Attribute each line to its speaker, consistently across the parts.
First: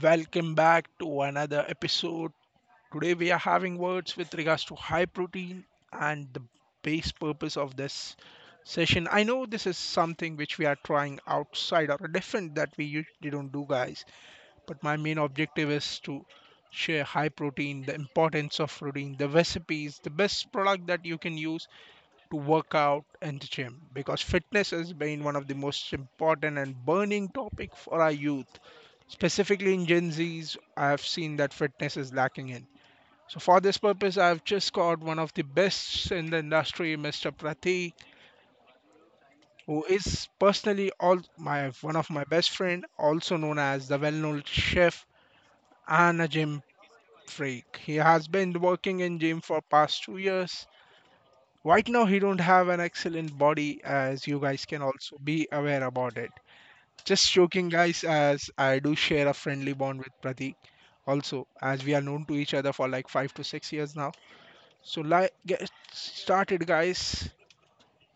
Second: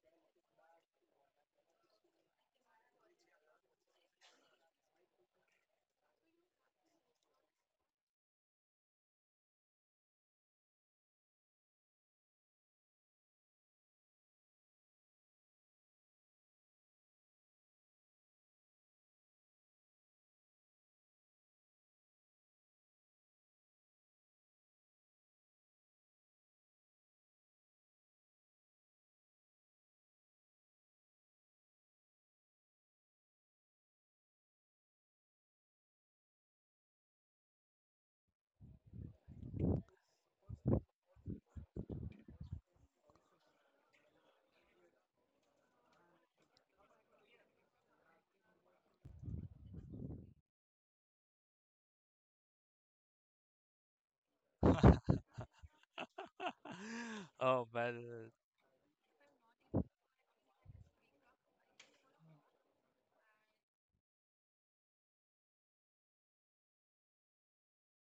Speaker 1: welcome back to another episode. Today we are having words with regards to high protein and the base purpose of this session. I know this is something which we are trying outside or different that we usually don't do, guys, but my main objective is to share high protein, the importance of protein, the recipes, the best product that you can use to work out in the gym because fitness has been one of the most important and burning topic for our youth, specifically in Gen Z's. I have seen that fitness is lacking in. So for this purpose, I have just got one of the best in the industry, Mr. Pratik, who is personally all my one of my best friend, also known as the well-known chef and a gym freak. He has been working in gym for past 2 years. Right now, he don't have an excellent body, as you guys can also be aware about it. Just
Speaker 2: Oh,
Speaker 1: joking,
Speaker 2: well,
Speaker 1: guys, as I do share a friendly bond with Pratik, also as we are known to each other for like 5 to 6 years now. So like, get started, guys.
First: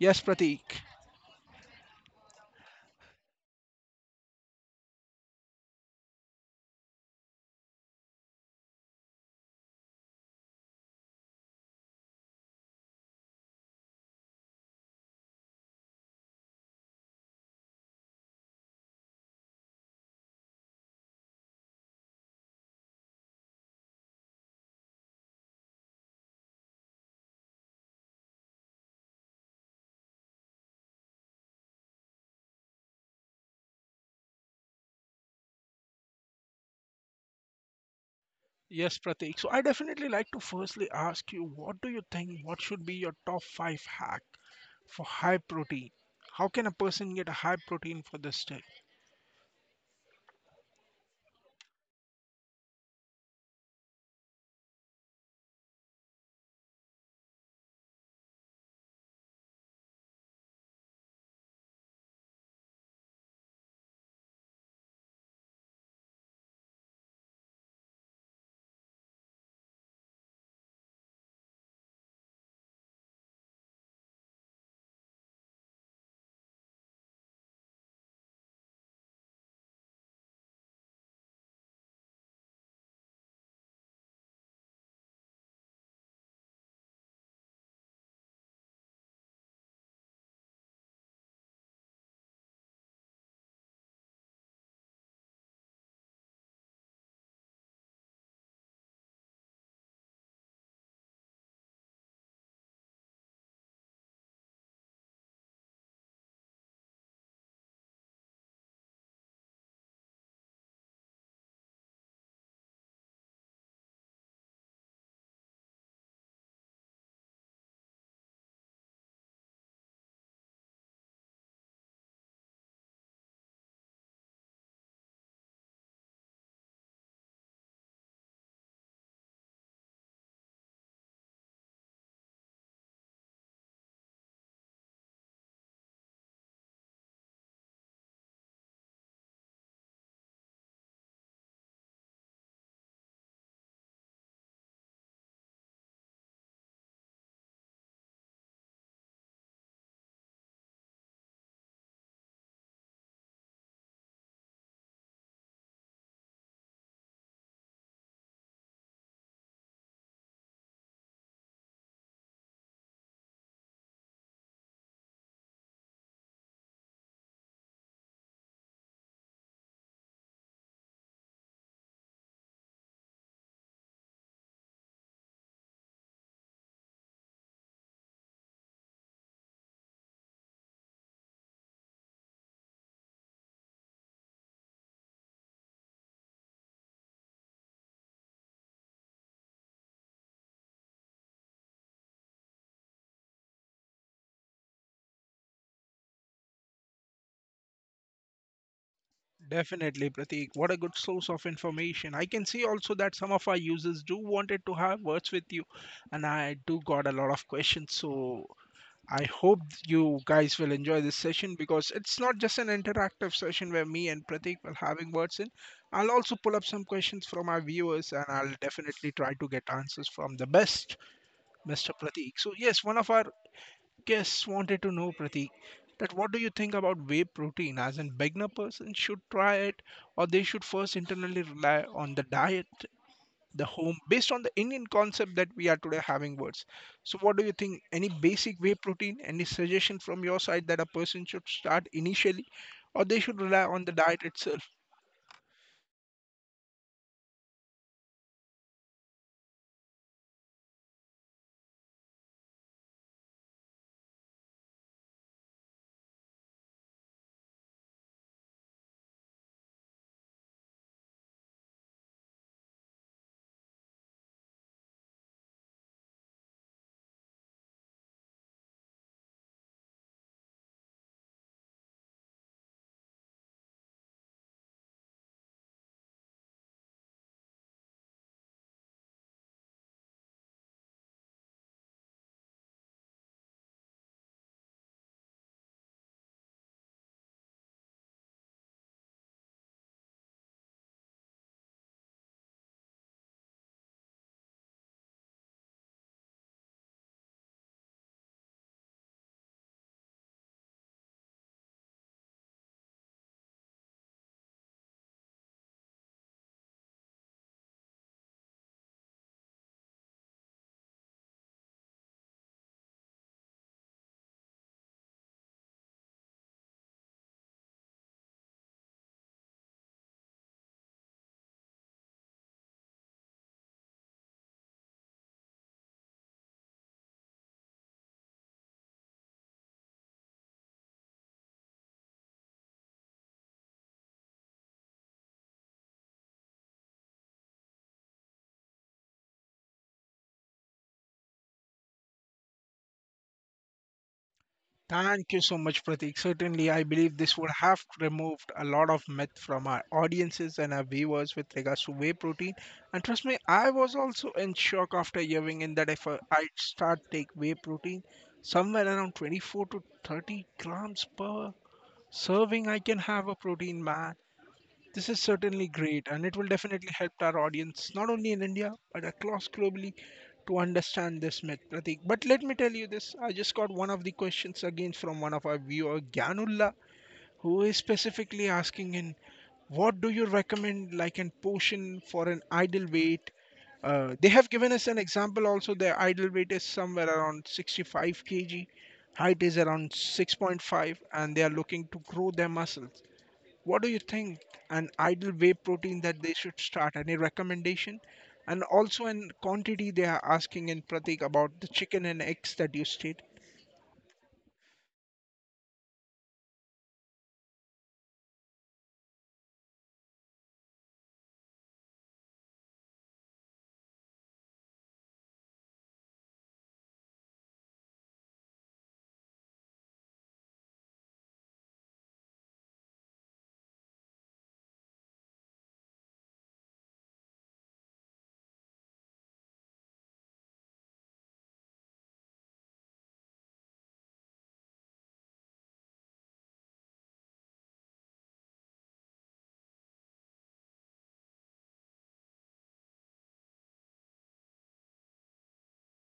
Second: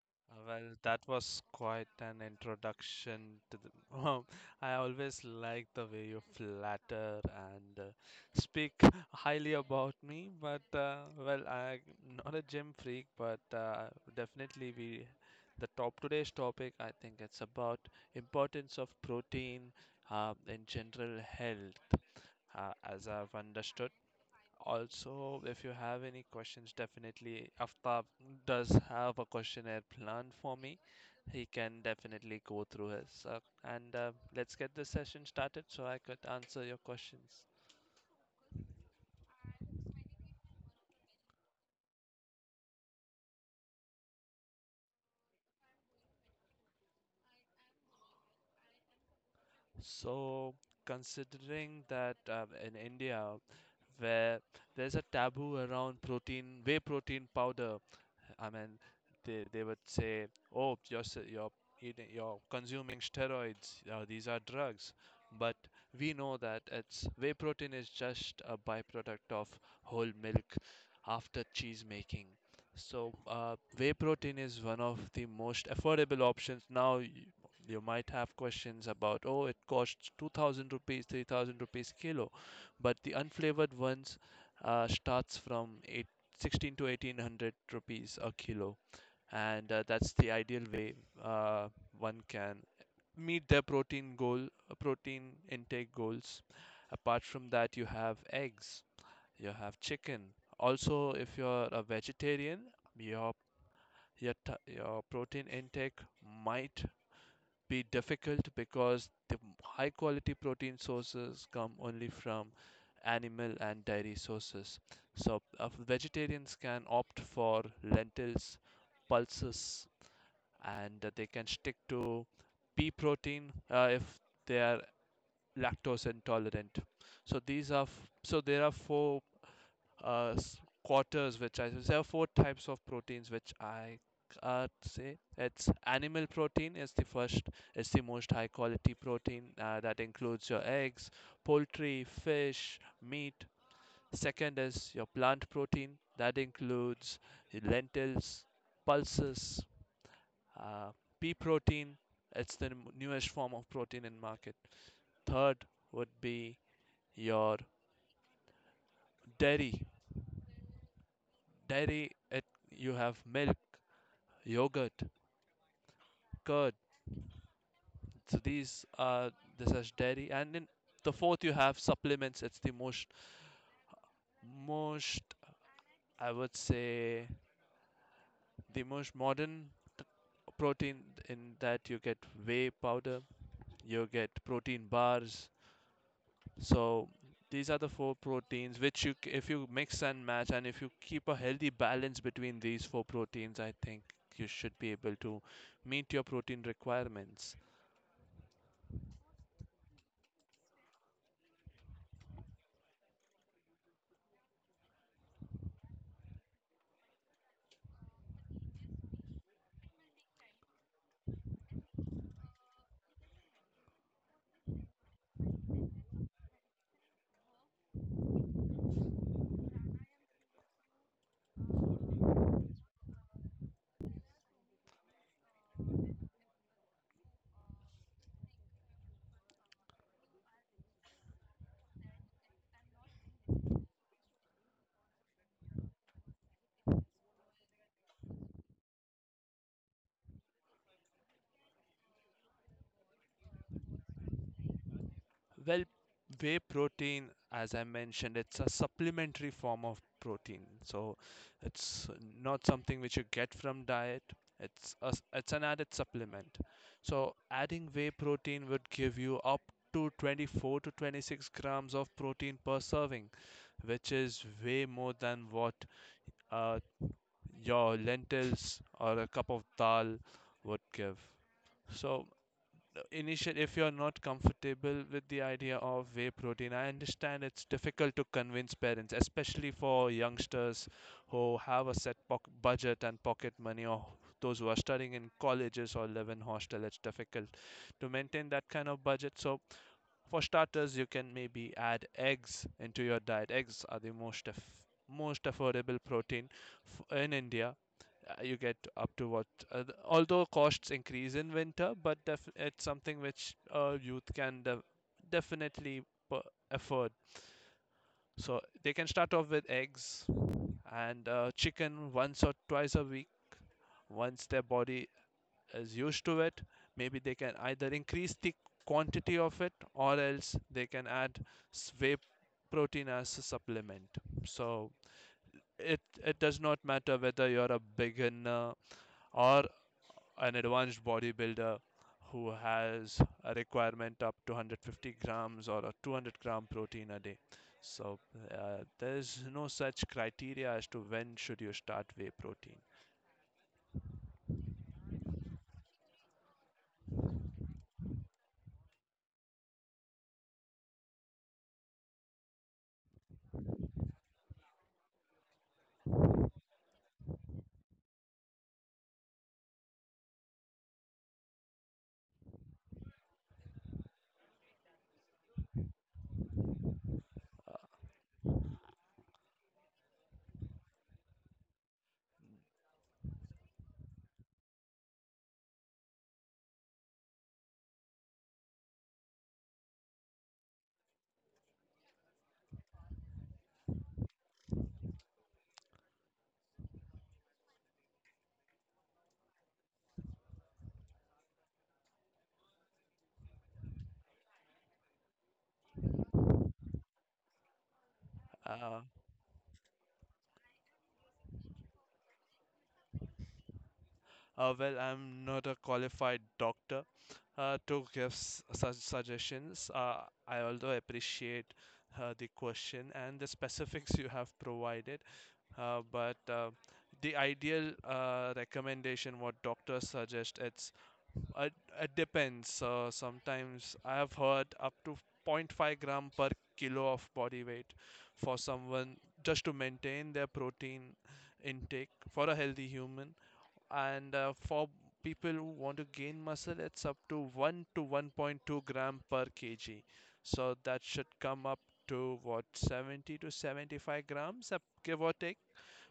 Speaker 1: Yes, Pratik.
Speaker 2: that was quite an introduction to the. Um, I always like the way you flatter and speak highly about me, but I'm not a gym freak, but definitely we. The top today's topic, I think it's about importance of protein in general health, as I've understood. Also, if you have any questions, definitely Aftab does have a questionnaire planned for me. He can definitely go through his. And Let's get the session started so I could answer your questions.
Speaker 1: Yes, Pratik, so I definitely like to firstly ask you, what do you think, what should be your top 5 hack for high protein? How can a person get a high protein for this day?
Speaker 2: So, considering that in India, where there's a taboo around protein, whey protein powder, I mean, they would say, "Oh, you're eating, you're consuming steroids. These are drugs." But we know that it's whey protein is just a byproduct of whole milk after cheese making. So whey protein is one of the most affordable options. You might have questions about, oh, it costs 2,000 rupees, 3,000 rupees kilo, but the unflavored ones starts from eight 16 to 1800 rupees a kilo, and that's the ideal way uh, one can meet their protein goal, protein intake goals. Apart from that, you have eggs, you have chicken. Also, if you're a vegetarian, your your protein intake might be difficult because the high quality protein sources come only from animal and dairy sources. So, vegetarians can opt for lentils, pulses, and they can stick to pea protein if they are lactose intolerant. So there are four s- quarters which I there are four types of proteins which I can't say. It's animal protein is the first, it's the most high quality protein, that includes your eggs, poultry, fish, meat. Second is your plant protein, that includes your lentils, pulses, uh, pea protein. It's the newest form of protein in market. Third would be your dairy. Dairy it you have milk, yogurt, curd. So these are the such dairy, and in the fourth you have supplements. It's the most I would say the most modern t- protein. In that you get whey powder, you get protein bars. So these are the four proteins which if you mix and match and if you keep a healthy balance between these four proteins, I think you should be able to meet your protein requirements.
Speaker 1: Definitely, Pratik. What a good source of information. I can see also that some of our users do wanted to have words with you, and I do got a lot of questions. So I hope you guys will enjoy this session because it's not just an interactive session where me and Pratik will having words in. I'll also pull up some questions from our viewers, and I'll definitely try to get answers from the best, Mr. Pratik. So yes, one of our guests wanted to know, Pratik, that what do you think about whey protein? As a beginner person should try it, or they should first internally rely on the diet, the home, based on the Indian concept that we are today having words. So, what do you think? Any basic whey protein? Any suggestion from your side that a person should start initially, or they should rely on the diet itself?
Speaker 2: Well, whey protein, as I mentioned, it's a supplementary form of protein. So it's not something which you get from diet. It's an added supplement. So adding whey protein would give you up to 24 to 26 grams of protein per serving, which is way more than what uh, your lentils or a cup of dal would give. So initial, if you're not comfortable with the idea of whey protein, I understand it's difficult to convince parents, especially for youngsters who have a set budget and pocket money, or those who are studying in colleges or live in hostel. It's difficult to maintain that kind of budget. So for starters, you can maybe add eggs into your diet. Eggs are the most affordable protein in India. You get up to what, although costs increase in winter, but it's something which youth can definitely per- afford. So they can start off with eggs and chicken once or twice a week. Once their body is used to it, maybe they can either increase the quantity of it, or else they can add whey protein as a supplement. So it does not matter whether you're a beginner or an advanced bodybuilder who has a requirement up to 150 grams or a 200-gram protein a day. So there is no such criteria as to when should you start whey protein.
Speaker 1: Thank you so much, Pratik. Certainly, I believe this would have removed a lot of myth from our audiences and our viewers with regards to whey protein. And trust me, I was also in shock after hearing in that if I'd start take whey protein, somewhere around 24 to 30 grams per serving, I can have a protein, man. This is certainly great, and it will definitely help our audience, not only in India, but across globally, to understand this myth, Pratik. But let me tell you this, I just got one of the questions again from one of our viewer, Gyanullah, who is specifically asking in what do you recommend, like an potion for an ideal weight? They have given us an example also. Their ideal weight is somewhere around 65 kg, height is around 6.5, and they are looking to grow their muscles. What do you think? An ideal whey protein that they should start? Any recommendation? And
Speaker 2: uh,
Speaker 1: also in quantity they are asking in Pratik about the chicken and eggs that you state.
Speaker 2: I'm not a qualified doctor to give such suggestions. I although appreciate the question and the specifics you have provided, but the ideal recommendation what doctors suggest, it, it depends. Sometimes I have heard up to zero point 0.5 gram per kilo of body weight for someone just to maintain their protein intake for a healthy human. And for people who want to gain muscle, it's up to 1 to 1.2 gram per kg. So that should come up to what, 70 to 75 grams, give or take.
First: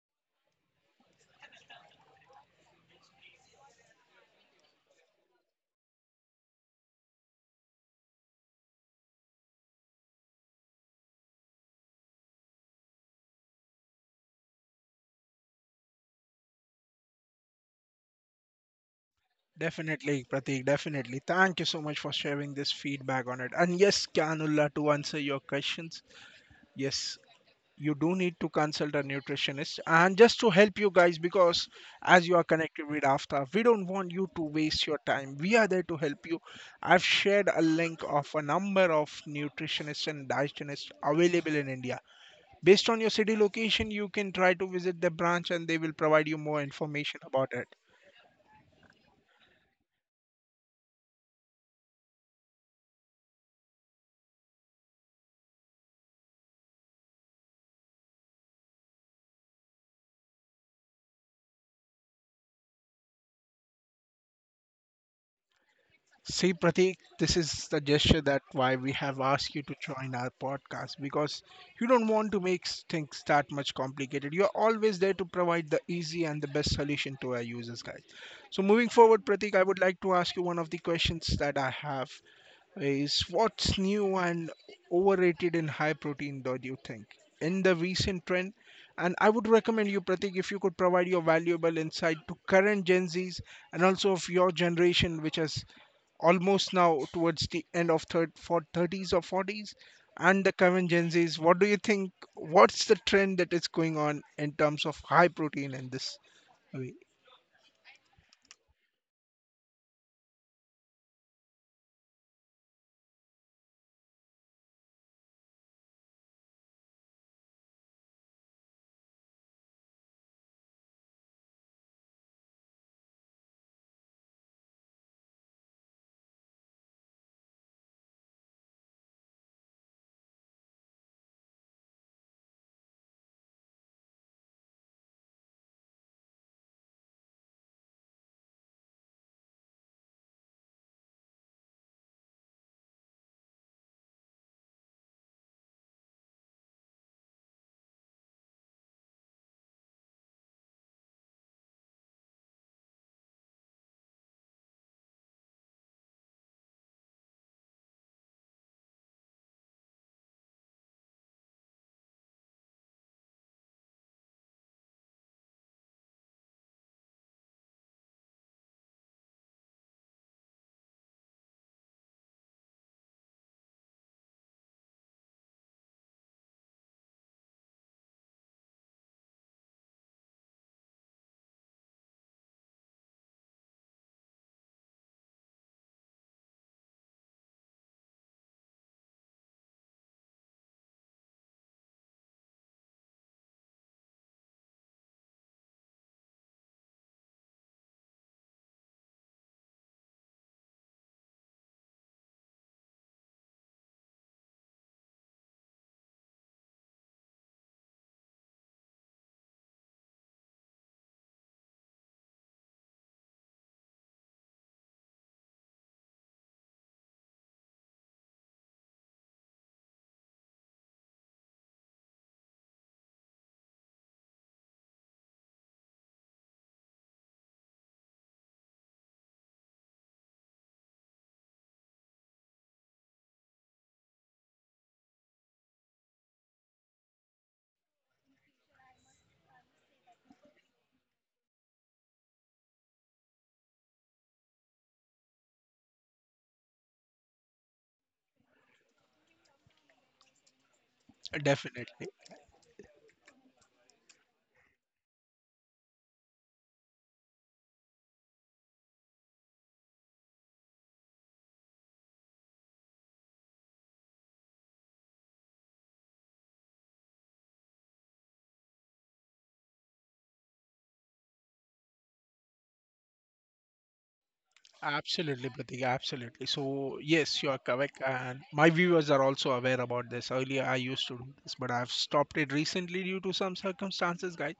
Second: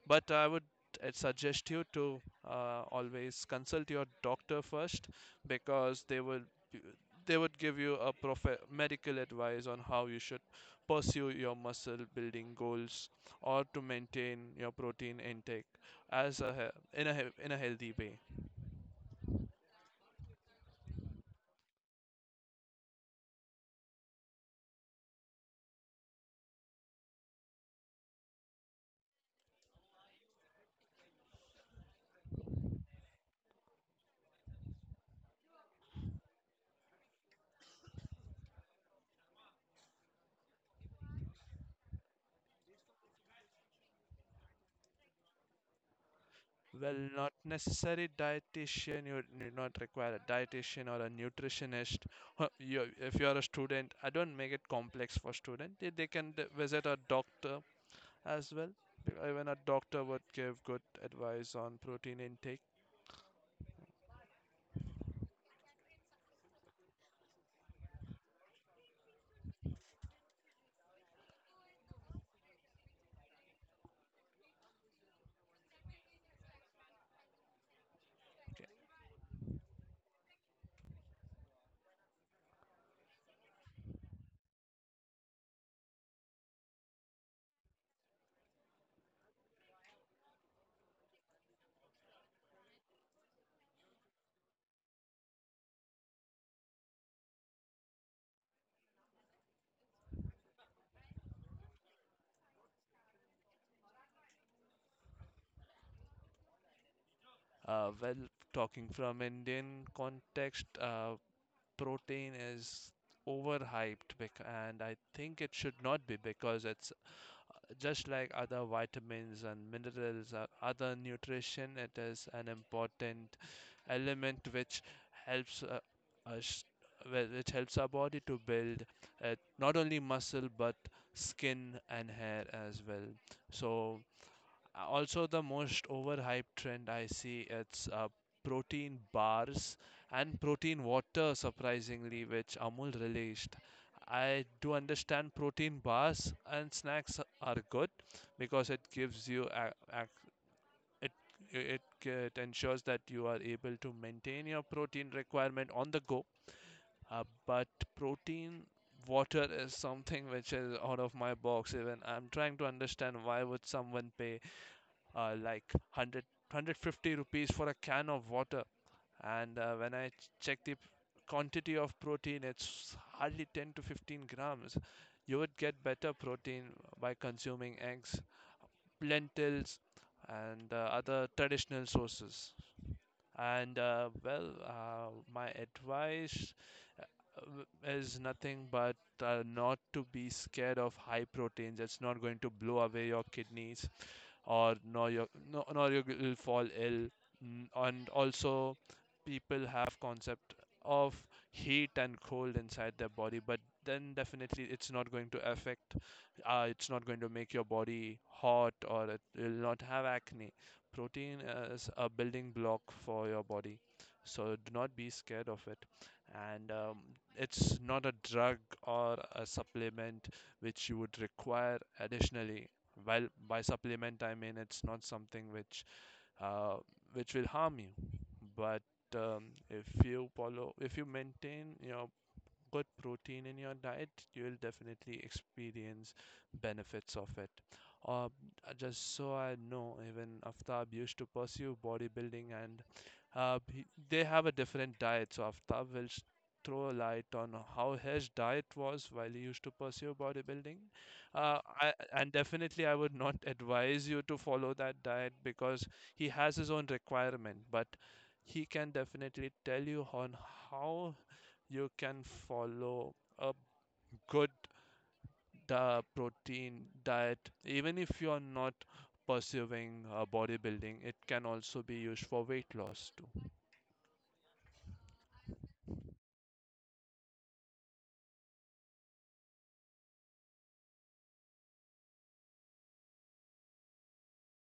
Speaker 2: But I would suggest you to always consult your doctor first, because they would give you a medical advice on how you should pursue your muscle building goals or to maintain your protein intake as in a healthy way.
Speaker 1: Definitely, Pratik, definitely. Thank you so much for sharing this feedback on it. And yes, Kanullah, to answer your questions, yes, you do need to consult a nutritionist and just to help you guys because as you are connected with after, we don't want you to waste your time. We are there to help you. I've shared a link of a number of nutritionists and dietitionists available in India. Based on your city location, you can try to visit the branch, and they will provide you more
Speaker 2: Well,
Speaker 1: information
Speaker 2: not
Speaker 1: about it.
Speaker 2: necessary dietitian, you do not require a dietitian or a nutritionist. You, if you are a student, I don't make it complex for student. They can visit a doctor as well. Even a doctor would give good advice on protein intake.
Speaker 1: See, Pratik, this is the gesture that why we have asked you to join our podcast because you don't want to make things that much complicated. You're always there to provide the easy and the best solution to our users, guys. So, moving forward, Pratik, I would like to ask you, one of the questions that I have is what's new and overrated in high protein, though, do you think? In the recent trend, and I would recommend you, Pratik, if you could provide your valuable insight to current Gen Zs and also of your generation, which has almost now towards the end of third for 30s or 40s and the current Gen Zs. What do you think? What's the trend that is going on in terms of high protein in this way?
Speaker 2: Uh, well, talking from Indian context, protein is overhyped and I think it should not be, because it's just like other vitamins and minerals or other nutrition. It is an important element which helps us, well, it helps our body to build, not only muscle but skin and hair as well. So also, the most overhyped trend I see, it's protein bars and protein water, surprisingly, which Amul released. I do understand protein bars and snacks are good because it gives you a, it it ensures that you are able to maintain your protein requirement on the go. But protein water is something which is out of my box. Even I'm trying to understand why would someone pay like 100, 150 rupees for a can of water. And when I check the quantity of protein, it's hardly 10 to 15 grams. You would get better protein by consuming eggs, lentils, and other traditional sources. And my advice is nothing but not to be scared of high proteins. It's not going to blow away your kidneys, or no, you will fall ill. And also, people have concept of heat and cold inside their body, but then definitely it's not going to affect. It's not going to make your body hot, or it will not have acne. Protein is a building block for your body, so do not be scared of it. And it's not a drug or a supplement which you would require additionally. Well, by supplement, I mean it's not something uh, which will harm you, but if you follow, if you maintain your good protein in your diet, you'll definitely experience benefits of it. Uh, just so I know, even Aftab used to pursue bodybuilding, and they have a different diet. So Aftab will throw a light on how his diet was while he used to pursue bodybuilding.
Speaker 1: Definitely.
Speaker 2: And definitely, I would not advise you to follow that diet because he has his own requirement. But he can definitely tell you on how you can follow a good protein diet, even if you are not pursuing bodybuilding. It can also be used for weight loss too.
Speaker 1: Absolutely, Pratik. Absolutely. So, yes, you are correct. And my viewers are also aware about this. Earlier, I used to do this, but I've stopped it recently due to some circumstances, guys.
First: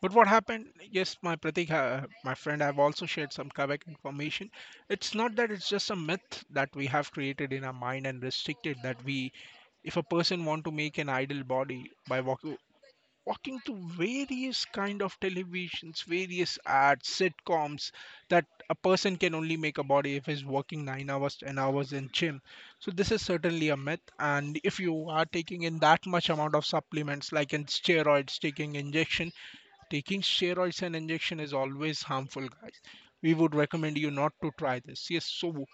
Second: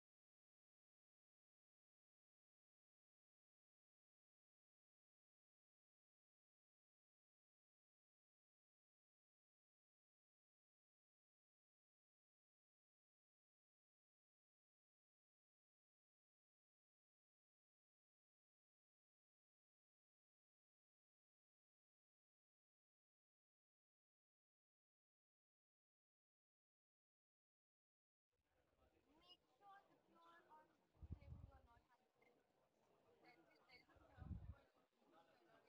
Speaker 1: But what happened? Yes, my Pratik, my friend, I've also shared some correct information. It's not that it's just a myth that we have created in our mind and restricted that we, if a person want to make an ideal body by walking through various kind of televisions, various ads, sitcoms, that a person can only make a body if he's working 9 hours 10 hours in gym. So this is certainly a myth. And if you are taking in that much amount of supplements, like in steroids, taking steroids and injection is always harmful, guys. We would recommend you not to try this. Yes. So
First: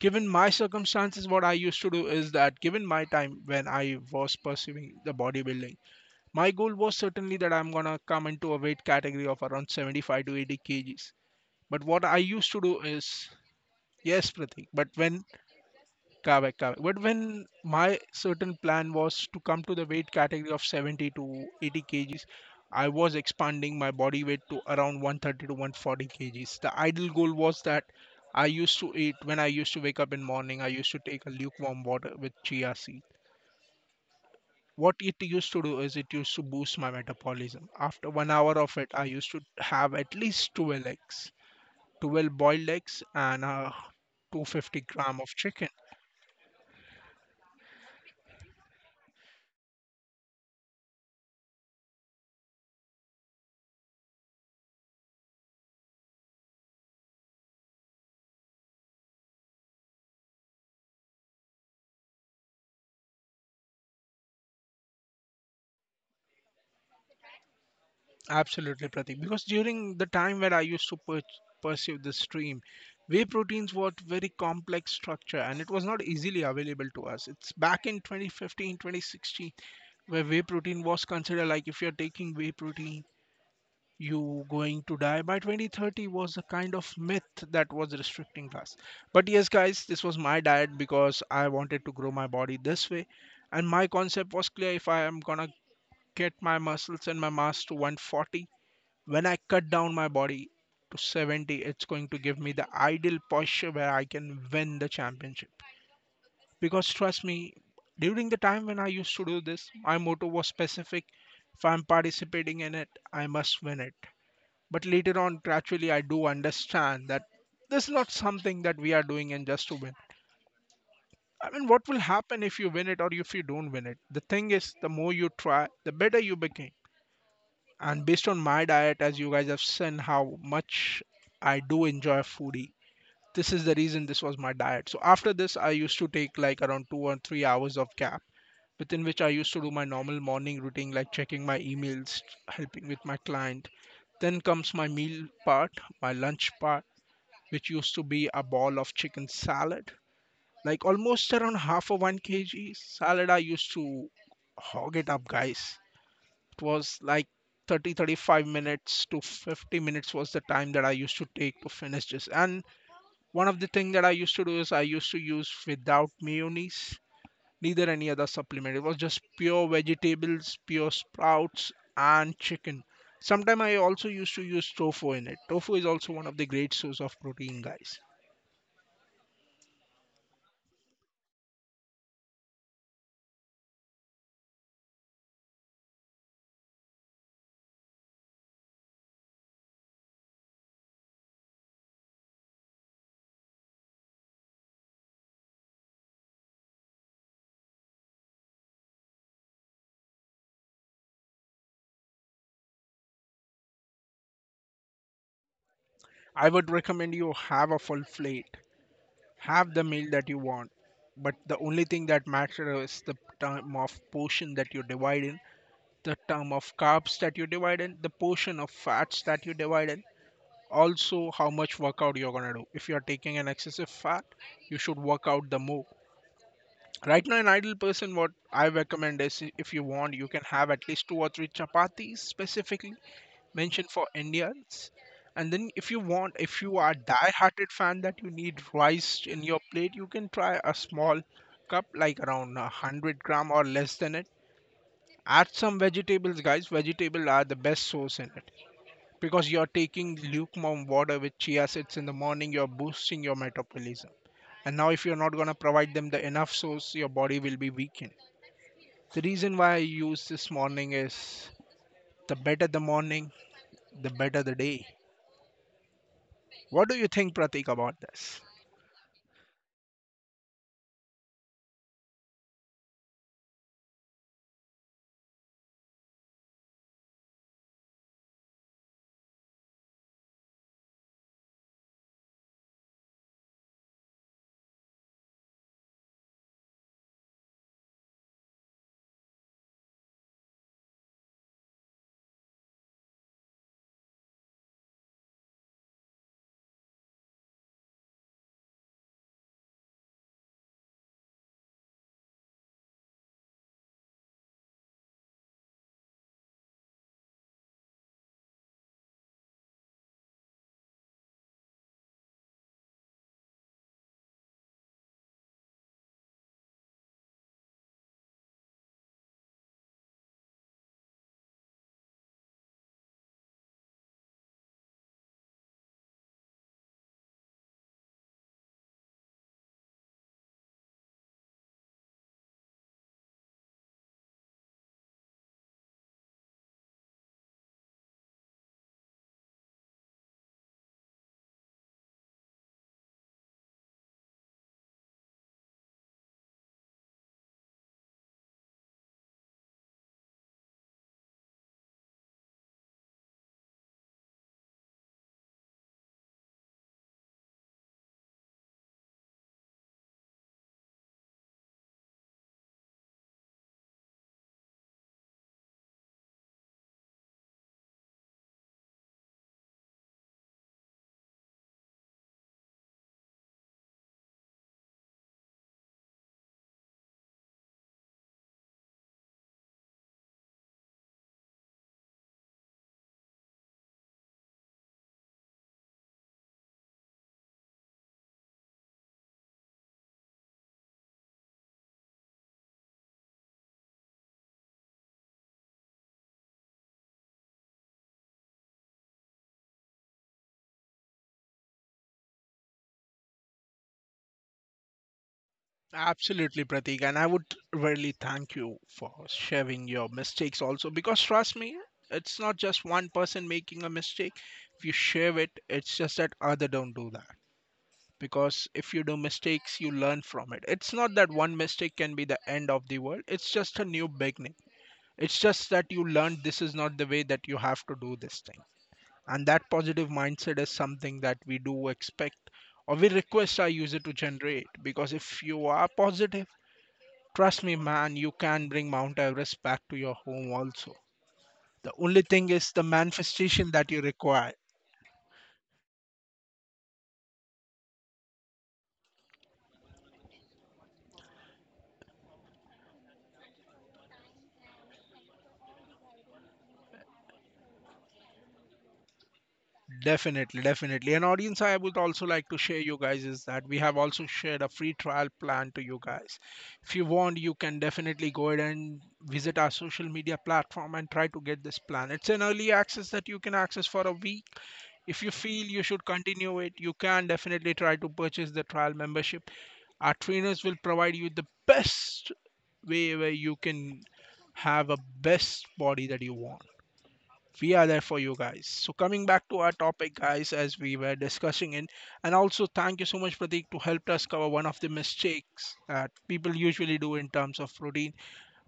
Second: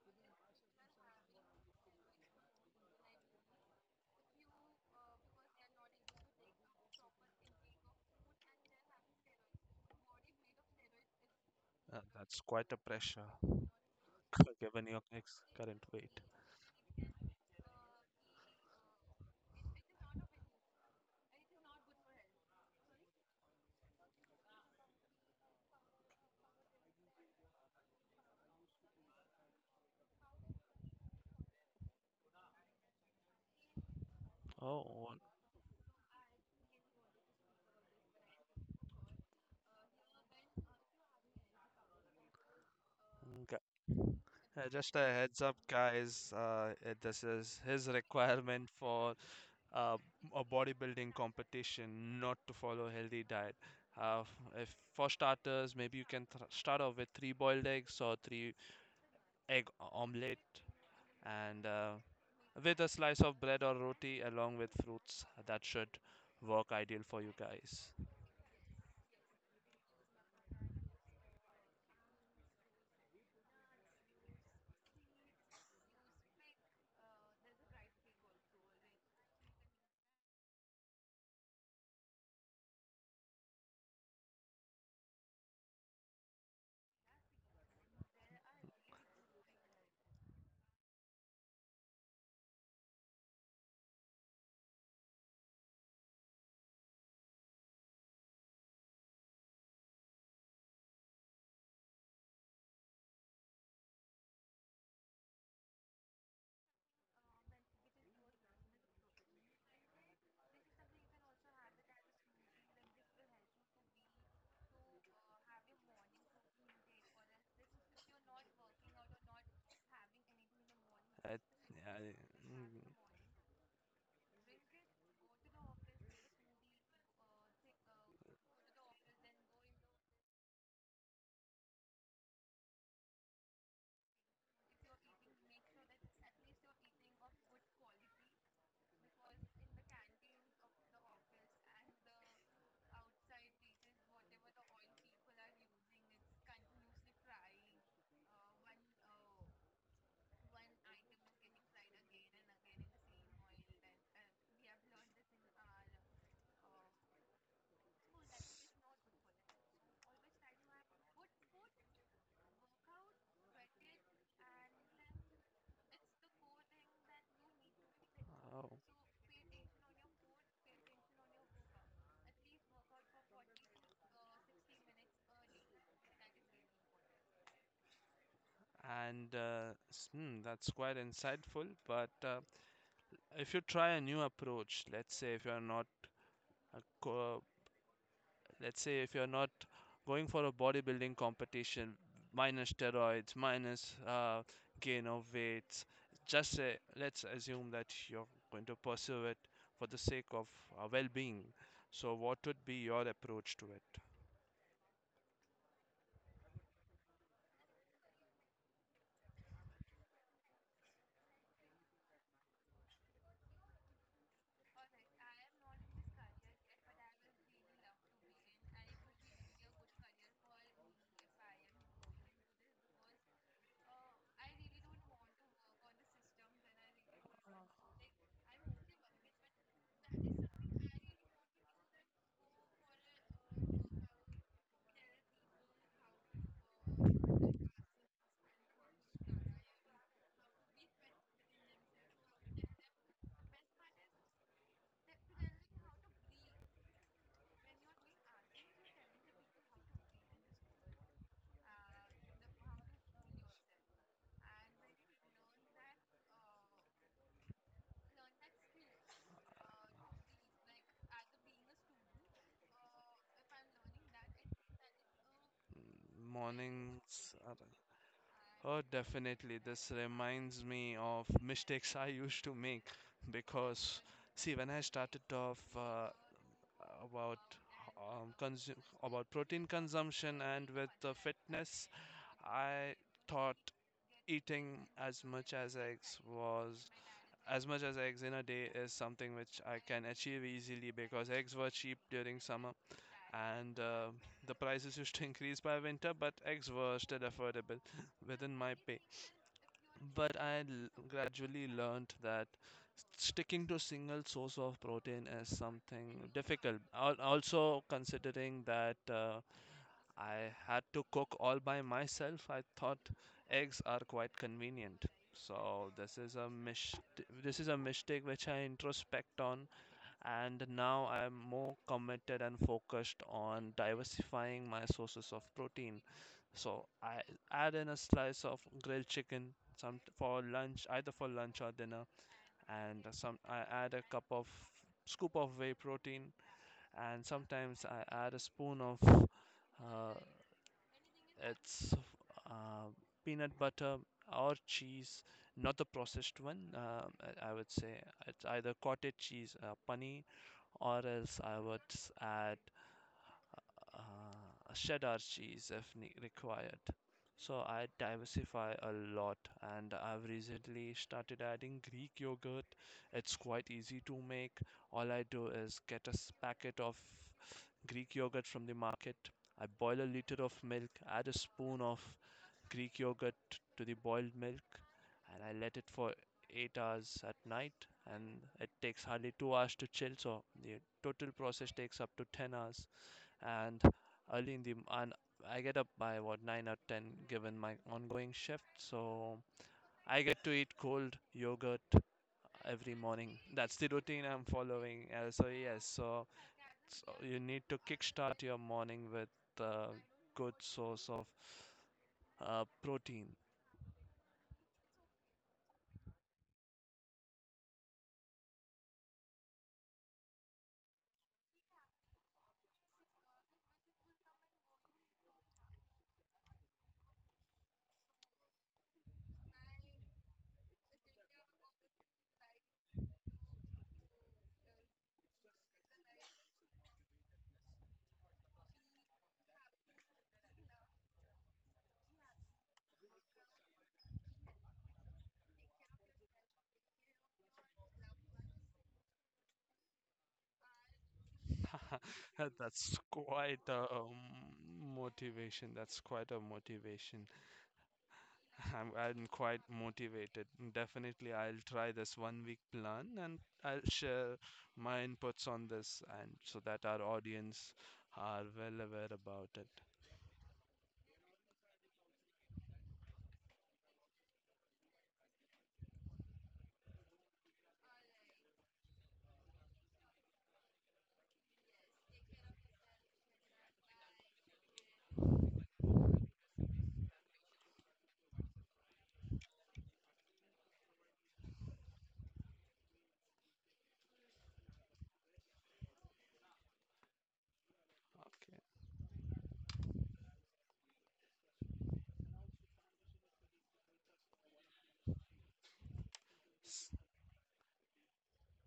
Speaker 1: given my circumstances, what I used to do is that given my time when I was pursuing the bodybuilding, my goal was certainly that I'm gonna come into a weight category of around 75 to 80 kgs. But what I
Speaker 2: That's
Speaker 1: used to
Speaker 2: quite a
Speaker 1: do
Speaker 2: pressure.
Speaker 1: is, yes, Pratik,
Speaker 2: Given
Speaker 1: but
Speaker 2: your
Speaker 1: when,
Speaker 2: current weight.
Speaker 1: come back. Come But when my certain plan was to come to the weight category of 70 to 80 kgs, I was expanding my body weight to around 130 to 140 kgs. The ideal goal was that I used to eat when I used to wake up in morning, I used to take a lukewarm water with chia seed. What
Speaker 2: Oh,
Speaker 1: it used to do is it used to boost my metabolism. After 1 hour of it, I used to have at least 12 eggs, 12 boiled eggs, and
Speaker 2: okay.
Speaker 1: 250
Speaker 2: Just a
Speaker 1: gram of
Speaker 2: heads up
Speaker 1: chicken.
Speaker 2: guys, this is his requirement for uh, a bodybuilding competition, not to follow healthy diet. Uh, if for starters maybe you can start off with three boiled eggs or three egg omelette, and with a slice of bread or roti along with fruits. That should work ideal for you guys.
Speaker 1: Absolutely, Pratik. Because during the time where I used to pursue this stream, whey proteins were very complex structure and it was not easily available to us. It's back in 2015, 2016, where whey protein was considered like if you're taking whey protein, you going to die by 2030 was a kind of myth that was restricting us. But yes, guys, this was my diet because I wanted to grow my body this way. And my concept was clear, if I am gonna get my muscles and my mass to 140, when I cut down my body to 70, it's going to give me the ideal posture where I can win the championship. Because trust me, during the time when I used to do this, my motto was specific, if I'm participating in it, I must win it. But later on, gradually, I do understand that this is not something that we are doing and just to win.
Speaker 2: I,
Speaker 1: I mean, what will
Speaker 2: I-
Speaker 1: happen if
Speaker 2: mm.
Speaker 1: you win it or if you don't win it? The thing is, the more you try, the better you become. And based on my diet, as you guys have seen how much I do enjoy foodie, this is the reason this was my diet. So after this, I used to take like around 2 or 3 hours of gap within which I used to do my normal morning routine, like checking my emails, helping with my client. Then comes my meal part, my lunch part, which used to be a ball of chicken salad, like almost around half a 1 kg salad. I used to hog it up, guys. It was like 30, 35 minutes to 50 minutes was the time that I used to take to finish this. And one of the thing that I used to do is I used to use without mayonnaise, neither any other
Speaker 2: Oh.
Speaker 1: supplement. It was just pure vegetables, pure sprouts, and chicken. Sometimes I also used to use tofu in it. Tofu is also one of the great source of protein, guys.
Speaker 2: And hmm, that's quite insightful. But if you try a new approach, let's say if you're not uh, co- let's say if you're not going for a bodybuilding competition, minus steroids, minus gain of weights. Just say, let's assume that you're going to pursue it for the sake of well-being. So what would be your approach to it?
Speaker 1: I would recommend you have a full plate, have the meal that you want, but the only thing that matters is the time of portion that you divide in, the term of carbs that you divide in, the portion of fats that you divide in, also how much workout you're gonna do. If you're taking an excessive fat, you should work out the more. Right now, an ideal person, what I recommend is if you want, you can have at least two or three chapatis specifically mention for Indians. And then if you want, if you are die-hearted fan that you need rice in your plate, you can try a small cup like around 100 gram or less than it. Add some vegetables, guys. Vegetables are the best source in it because you're taking lukewarm water with chia seeds in the morning. You're boosting your metabolism. And now, if you're not gonna provide them the enough source, your body will be weakened. The reason why I use this morning is the better the morning, the better the day. What do you think,
Speaker 2: Mornings are,
Speaker 1: Pratik, about this?
Speaker 2: oh definitely this reminds me of mistakes I used to make, because see when I started off, about um, consu- about protein consumption and with the fitness, I thought eating as much as eggs was, as much as eggs in a day, is something which I can achieve easily because eggs were cheap during summer, and the prices used to increase by winter, but eggs were still affordable within my pay. But I l- Gradually learned that sticking to single source of protein is something difficult. Also, considering that I had to cook all by myself, I thought eggs are quite convenient. So this is a mistake which I introspect on, and now I am more committed and focused on diversifying my sources of protein. So I add in a slice of grilled chicken some for lunch, either for lunch or dinner, and some I add a cup of scoop of whey protein, and sometimes I add a spoon of uh, it's uh, peanut butter or cheese, not the processed one. I would say it's either cottage cheese, paneer, or else I would add a cheddar cheese if ne required. So I diversify a lot, and I've recently started adding Greek yogurt. It's quite easy to make. All I do is get a packet of Greek yogurt from the market. I boil a liter of milk, add a spoon of Greek yogurt to the boiled milk, and I let it for 8 hours at night. And it takes hardly 2 hours to chill, so the total process takes up to 10 hours. And early in the m- and I get up by what 9 or 10 given my ongoing shift, so I get to eat cold yogurt every morning. That's the routine I'm following. So you need to kickstart your morning with a good source of protein.
Speaker 1: Absolutely, Pratik. And I would really thank you for sharing your mistakes also because trust me, it's not just one person making a mistake. If you share it, it's just that other don't do that. Because if you do mistakes, you learn from it. It's not that one mistake can be the end of the world. It's just a new beginning. It's just that you learned this is not the way that you have to do this thing. And that positive mindset is something that we do expect or we request our user to generate because if you are positive, trust me, man, you can bring Mount Everest back to your home also. The only thing is the
Speaker 2: That's quite
Speaker 1: manifestation
Speaker 2: a
Speaker 1: that you require.
Speaker 2: um, motivation. That's quite a motivation. I'm quite motivated. Definitely, I'll try this 1 week plan and I'll share my inputs on this and so that our audience are well aware about it.
Speaker 1: Definitely, definitely. An audience, I would also like to share you guys is that we have also shared a free trial plan to you guys. If you want, you can definitely go ahead and visit our social media platform and try to get this plan. It's an early access that you can access for a week. If you feel you should continue it, you can definitely try to purchase the trial membership. Our trainers will provide you the best way where you can have a best body that you want. We are there for you guys.
Speaker 2: Okay.
Speaker 1: So coming back to our topic, guys, as we were discussing it, and also thank you so much, Pratik, to help us cover one of the mistakes that people usually do in terms of routine.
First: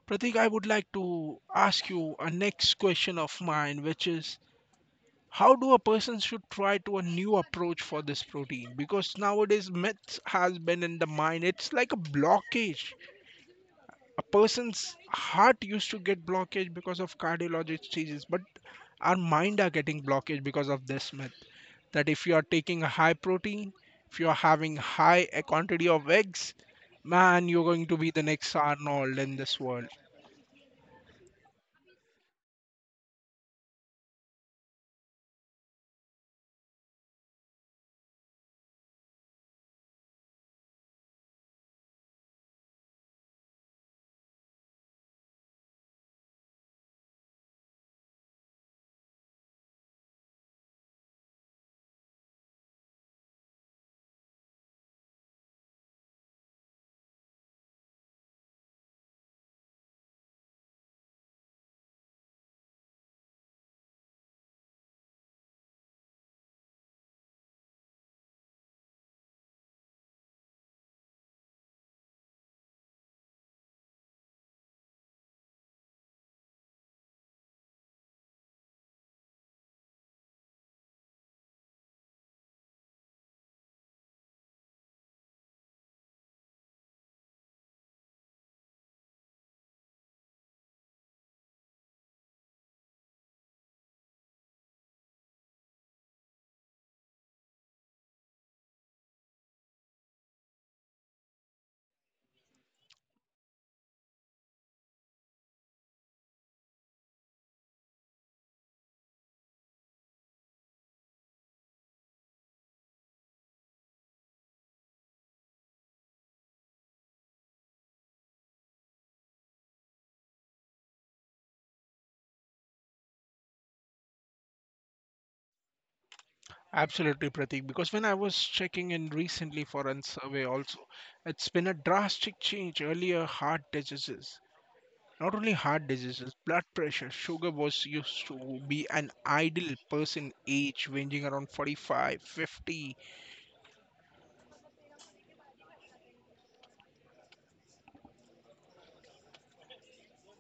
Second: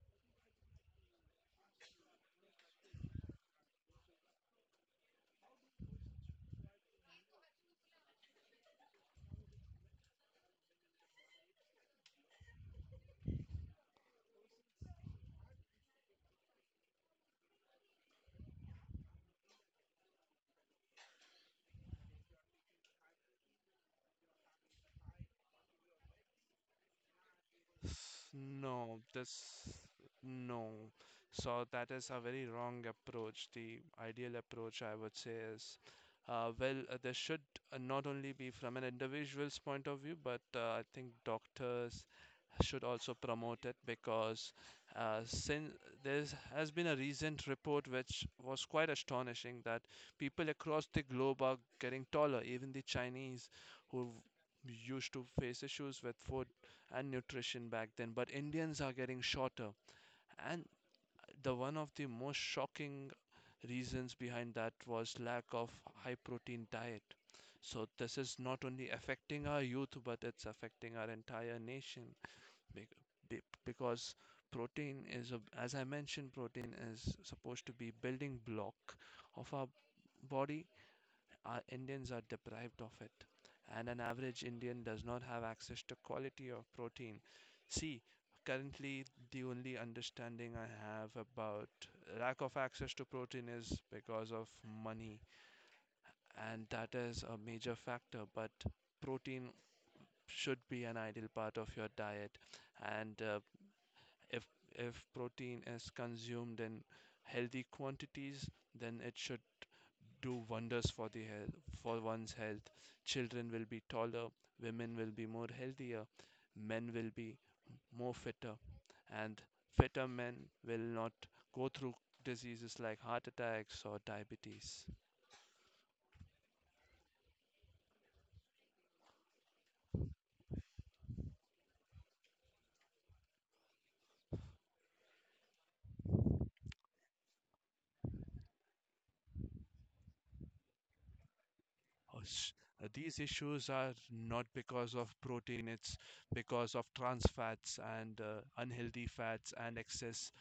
Speaker 1: Pratik, I would like to ask you a next question of mine, which is how do a person should try to a new approach for this protein, because nowadays myths has been in the mind, it's like a blockage. A person's heart used to get blockage because of cardiologic diseases, but our mind are getting blockage because of this myth that if you are taking a high protein, if you are having high a quantity of eggs, man, you're going to be the
Speaker 2: S-
Speaker 1: next
Speaker 2: No,
Speaker 1: arnold
Speaker 2: this,
Speaker 1: in this world.
Speaker 2: no. So that is a very wrong approach. The ideal approach, I would say, is this should not only be from an individual's point of view, but I think doctors should also promote it because since there has been a recent report which was quite astonishing that people across the globe are getting taller, even the Chinese who used to face issues with four and nutrition back then, but Indians are getting shorter, and the one of the most shocking reasons behind that was lack of high protein diet. So this is not only affecting our youth but it's affecting our entire nation. Be- because protein is a, as I mentioned, protein is supposed to be building block of our body. Our Indians are deprived of it, and an average Indian does not have access to quality of protein. See, currently, the only understanding I have about lack of access to protein is because of money, and that is a major factor. But protein should be an ideal part of your diet, and if if protein is consumed in healthy quantities, then it should do wonders for the health, for one's health. Children will be taller, women will be more healthier, men will be more fitter, and fitter men will not go through diseases like heart attacks or diabetes.
Speaker 1: Absolutely, Pratik. Because when I was checking in recently for a survey, also, it's been a drastic change. Earlier, heart diseases, not only heart diseases, blood pressure, sugar was used to be an ideal person age ranging around 45,
Speaker 2: Oh, sh-
Speaker 1: 50.
Speaker 2: These issues are not because of protein, it's because of trans fats and unhealthy fats and excess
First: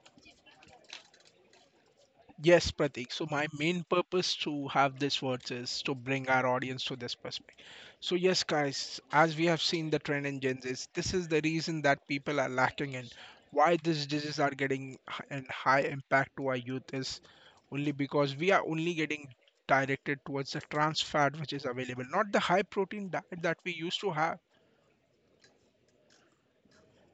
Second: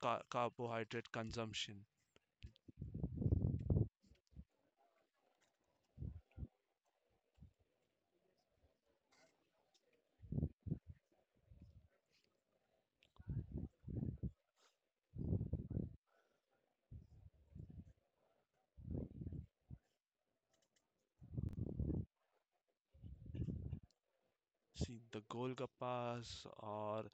Speaker 2: carbohydrate consumption.
Speaker 1: Yes, Pratik. So my main purpose to have this words is to bring our audience to this perspective. So yes, guys, as we have seen the trend in Gen Z, this is the reason that people are lacking in, why these diseases are getting h- and high impact to our youth is only because we are only getting directed towards the trans fat which is available, not the high protein diet that we used to have.
Speaker 2: See, the golgappas or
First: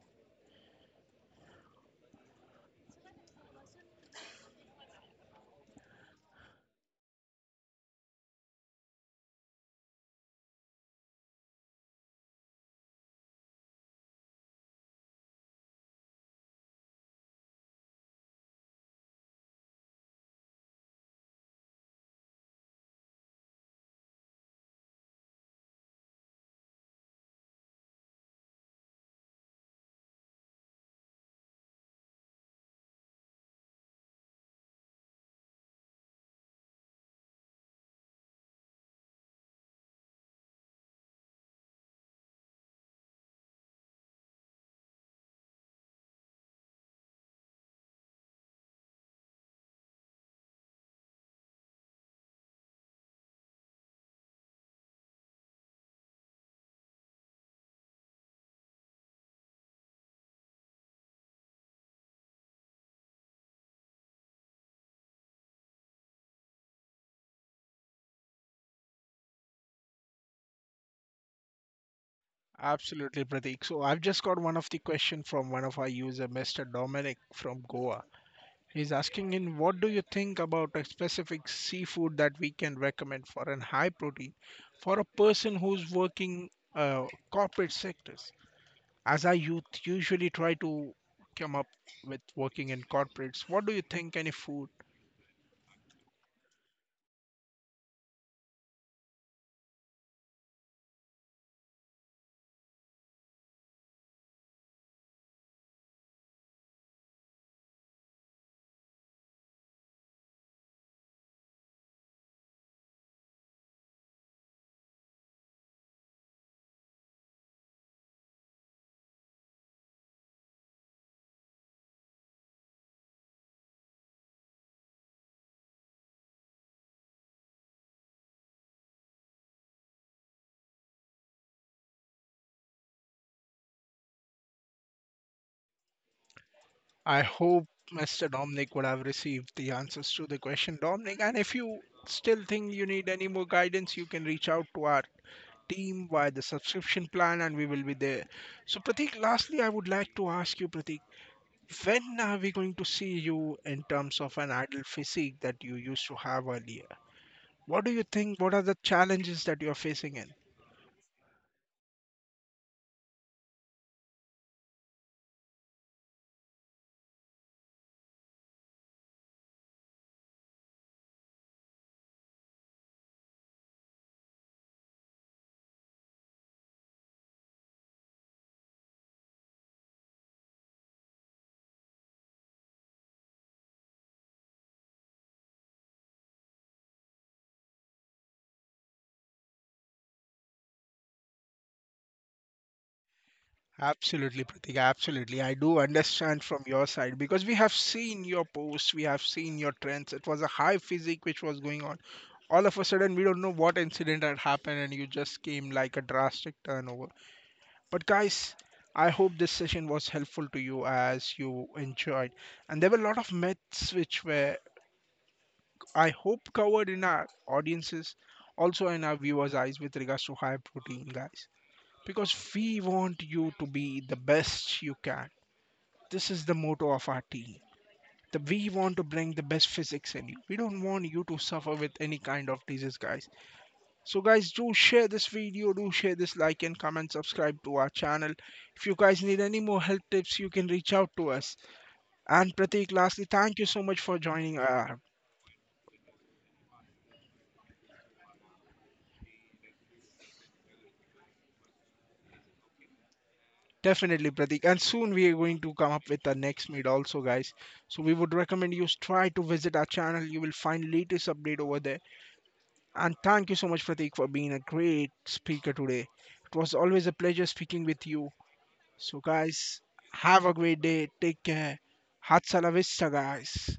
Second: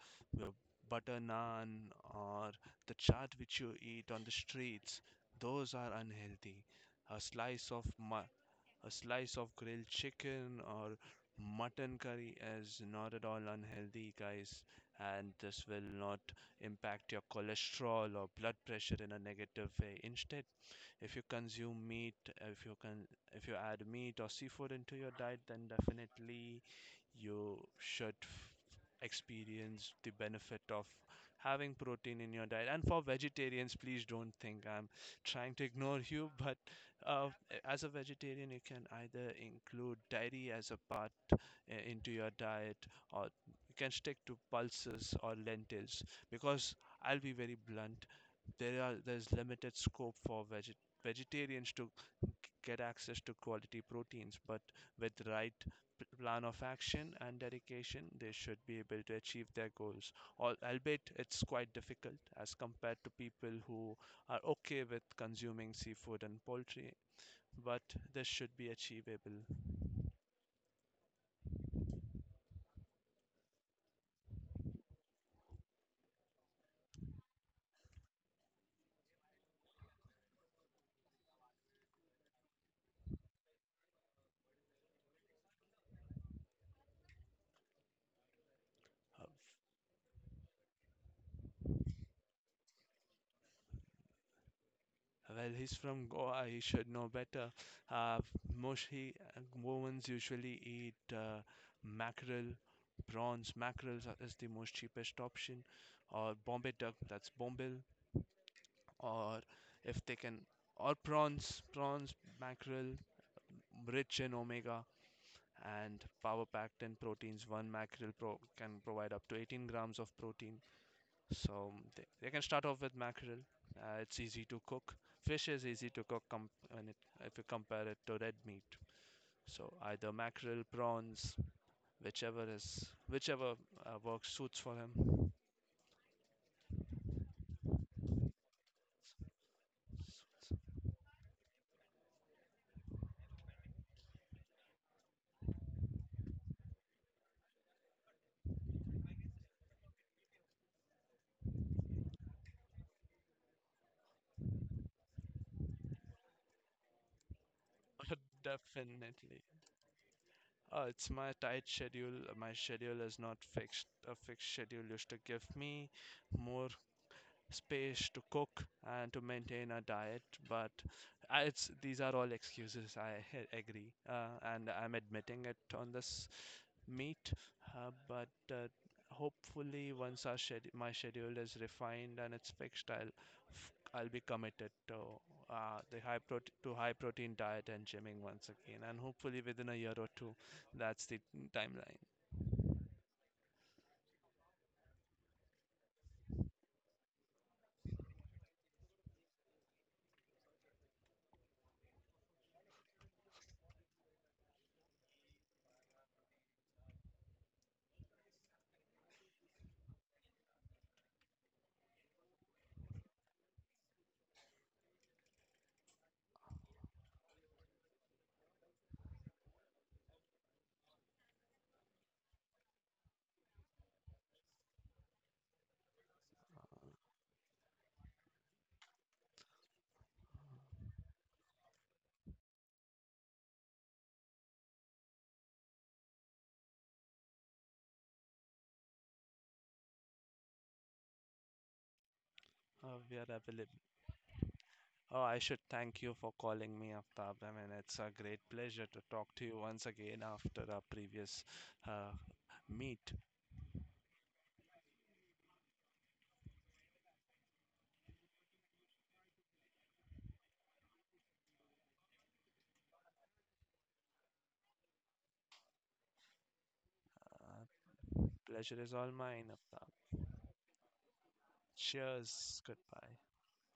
Speaker 2: uh, butter naan or the chaat which you eat on the streets, those are unhealthy. A slice of mu- a slice of grilled chicken or mutton curry is not at all unhealthy, guys, and this will not impact your cholesterol or blood pressure in a negative way. Instead, if you consume meat, if you can, if you add meat or seafood into your diet, then definitely you should experience the benefit of having protein in your diet. And for vegetarians, please don't think I'm trying to ignore you, but uh, as a vegetarian, you can either include dairy as a part into your diet, or you can stick to pulses or lentils, because I'll be very blunt, there's limited scope for vegetarians, vegetarians to g- get access to quality proteins. But with the right plan of action and dedication, they should be able to achieve their goals. Albeit it's quite difficult as compared to people who are okay with consuming seafood and poultry, but this should be achievable.
Speaker 1: Absolutely, Pratik. So I've just got one of the question from one of our user, Mr. Dominic from Goa. He's asking in what do you think about a specific seafood that we can recommend for an high protein for a person who's working uh, corporate sectors? As
Speaker 2: uh,
Speaker 1: our youth usually try to come up with working in corporates, what do you think any food?
Speaker 2: Well, he's from Goa. He should know better. Uh, most he, Goans usually eat mackerel, prawns. Mackerel is the most cheapest option, or Bombay duck. That's bombil. Or if they can, or prawns. Prawns, mackerel, rich in omega and power packed in proteins. One mackerel pro can provide up to 18 grams of protein. So they can start off with mackerel. It's easy to cook. Fish is easy to cook if you compare it to red meat. So either mackerel, prawns, whichever is whichever works suits for him.
Speaker 1: I hope Mr. Dominic would have received the answers to the question, Dominic. And if you still think you need any more guidance, you can reach out to our team via the subscription plan and we will be there. So, Pratik, lastly, I would like to ask you, Pratik, when are we going to see you in terms of an ideal physique that you used to have earlier? What do you think? What are the challenges
Speaker 2: Definitely.
Speaker 1: that you are facing in?
Speaker 2: It's my tight schedule. My schedule is not fixed. A fixed schedule used to give me more space to cook and to maintain a diet. But I- it's these are all excuses. I agree, and I'm admitting it on this meet. But Hopefully, once our my schedule is refined and it's fixed, I'll I'll be committed to high protein diet and gymming once again. And hopefully, within a year or two, that's the timeline.
Speaker 1: Absolutely, Pratik. Absolutely. I do understand from your side because we have seen your posts, we have seen your trends. It was a high physique which was going on. All of a sudden, we don't know what incident had happened, and you just came like a drastic turnover. But guys, I hope this session was helpful to you as you enjoyed. And there were a lot of myths which were, I hope, covered in our audiences, also in our viewers' eyes with regards to high protein, guys. Because we want you to be the best you can. This is the motto of our team. That we want to bring the best physics in you. We don't want you to suffer with any kind of disease, guys. So guys, do share this video, do share this like and comment, subscribe to our channel. If you guys need any more help tips, you can reach out to us. And Prateek,
Speaker 2: We
Speaker 1: lastly,
Speaker 2: are
Speaker 1: thank you
Speaker 2: available.
Speaker 1: so much for joining.
Speaker 2: Oh, I should thank you for calling me, Aftab. I mean, it's a great pleasure to talk to you once again after our previous uh, meet.
Speaker 1: Definitely, Prateek. And soon we are going to come up with the next meet also, guys. So we would recommend you try to visit our channel. You will find latest update over there. And thank you so much, Prateek, for being a great speaker today. It was always a pleasure speaking
Speaker 2: Uh,
Speaker 1: with you.
Speaker 2: Pleasure is all
Speaker 1: So
Speaker 2: mine,
Speaker 1: guys,
Speaker 2: Aftab.
Speaker 1: have a great day. Take care.
Speaker 2: Cheers.
Speaker 1: Hatsala vista,
Speaker 2: Goodbye.
Speaker 1: guys.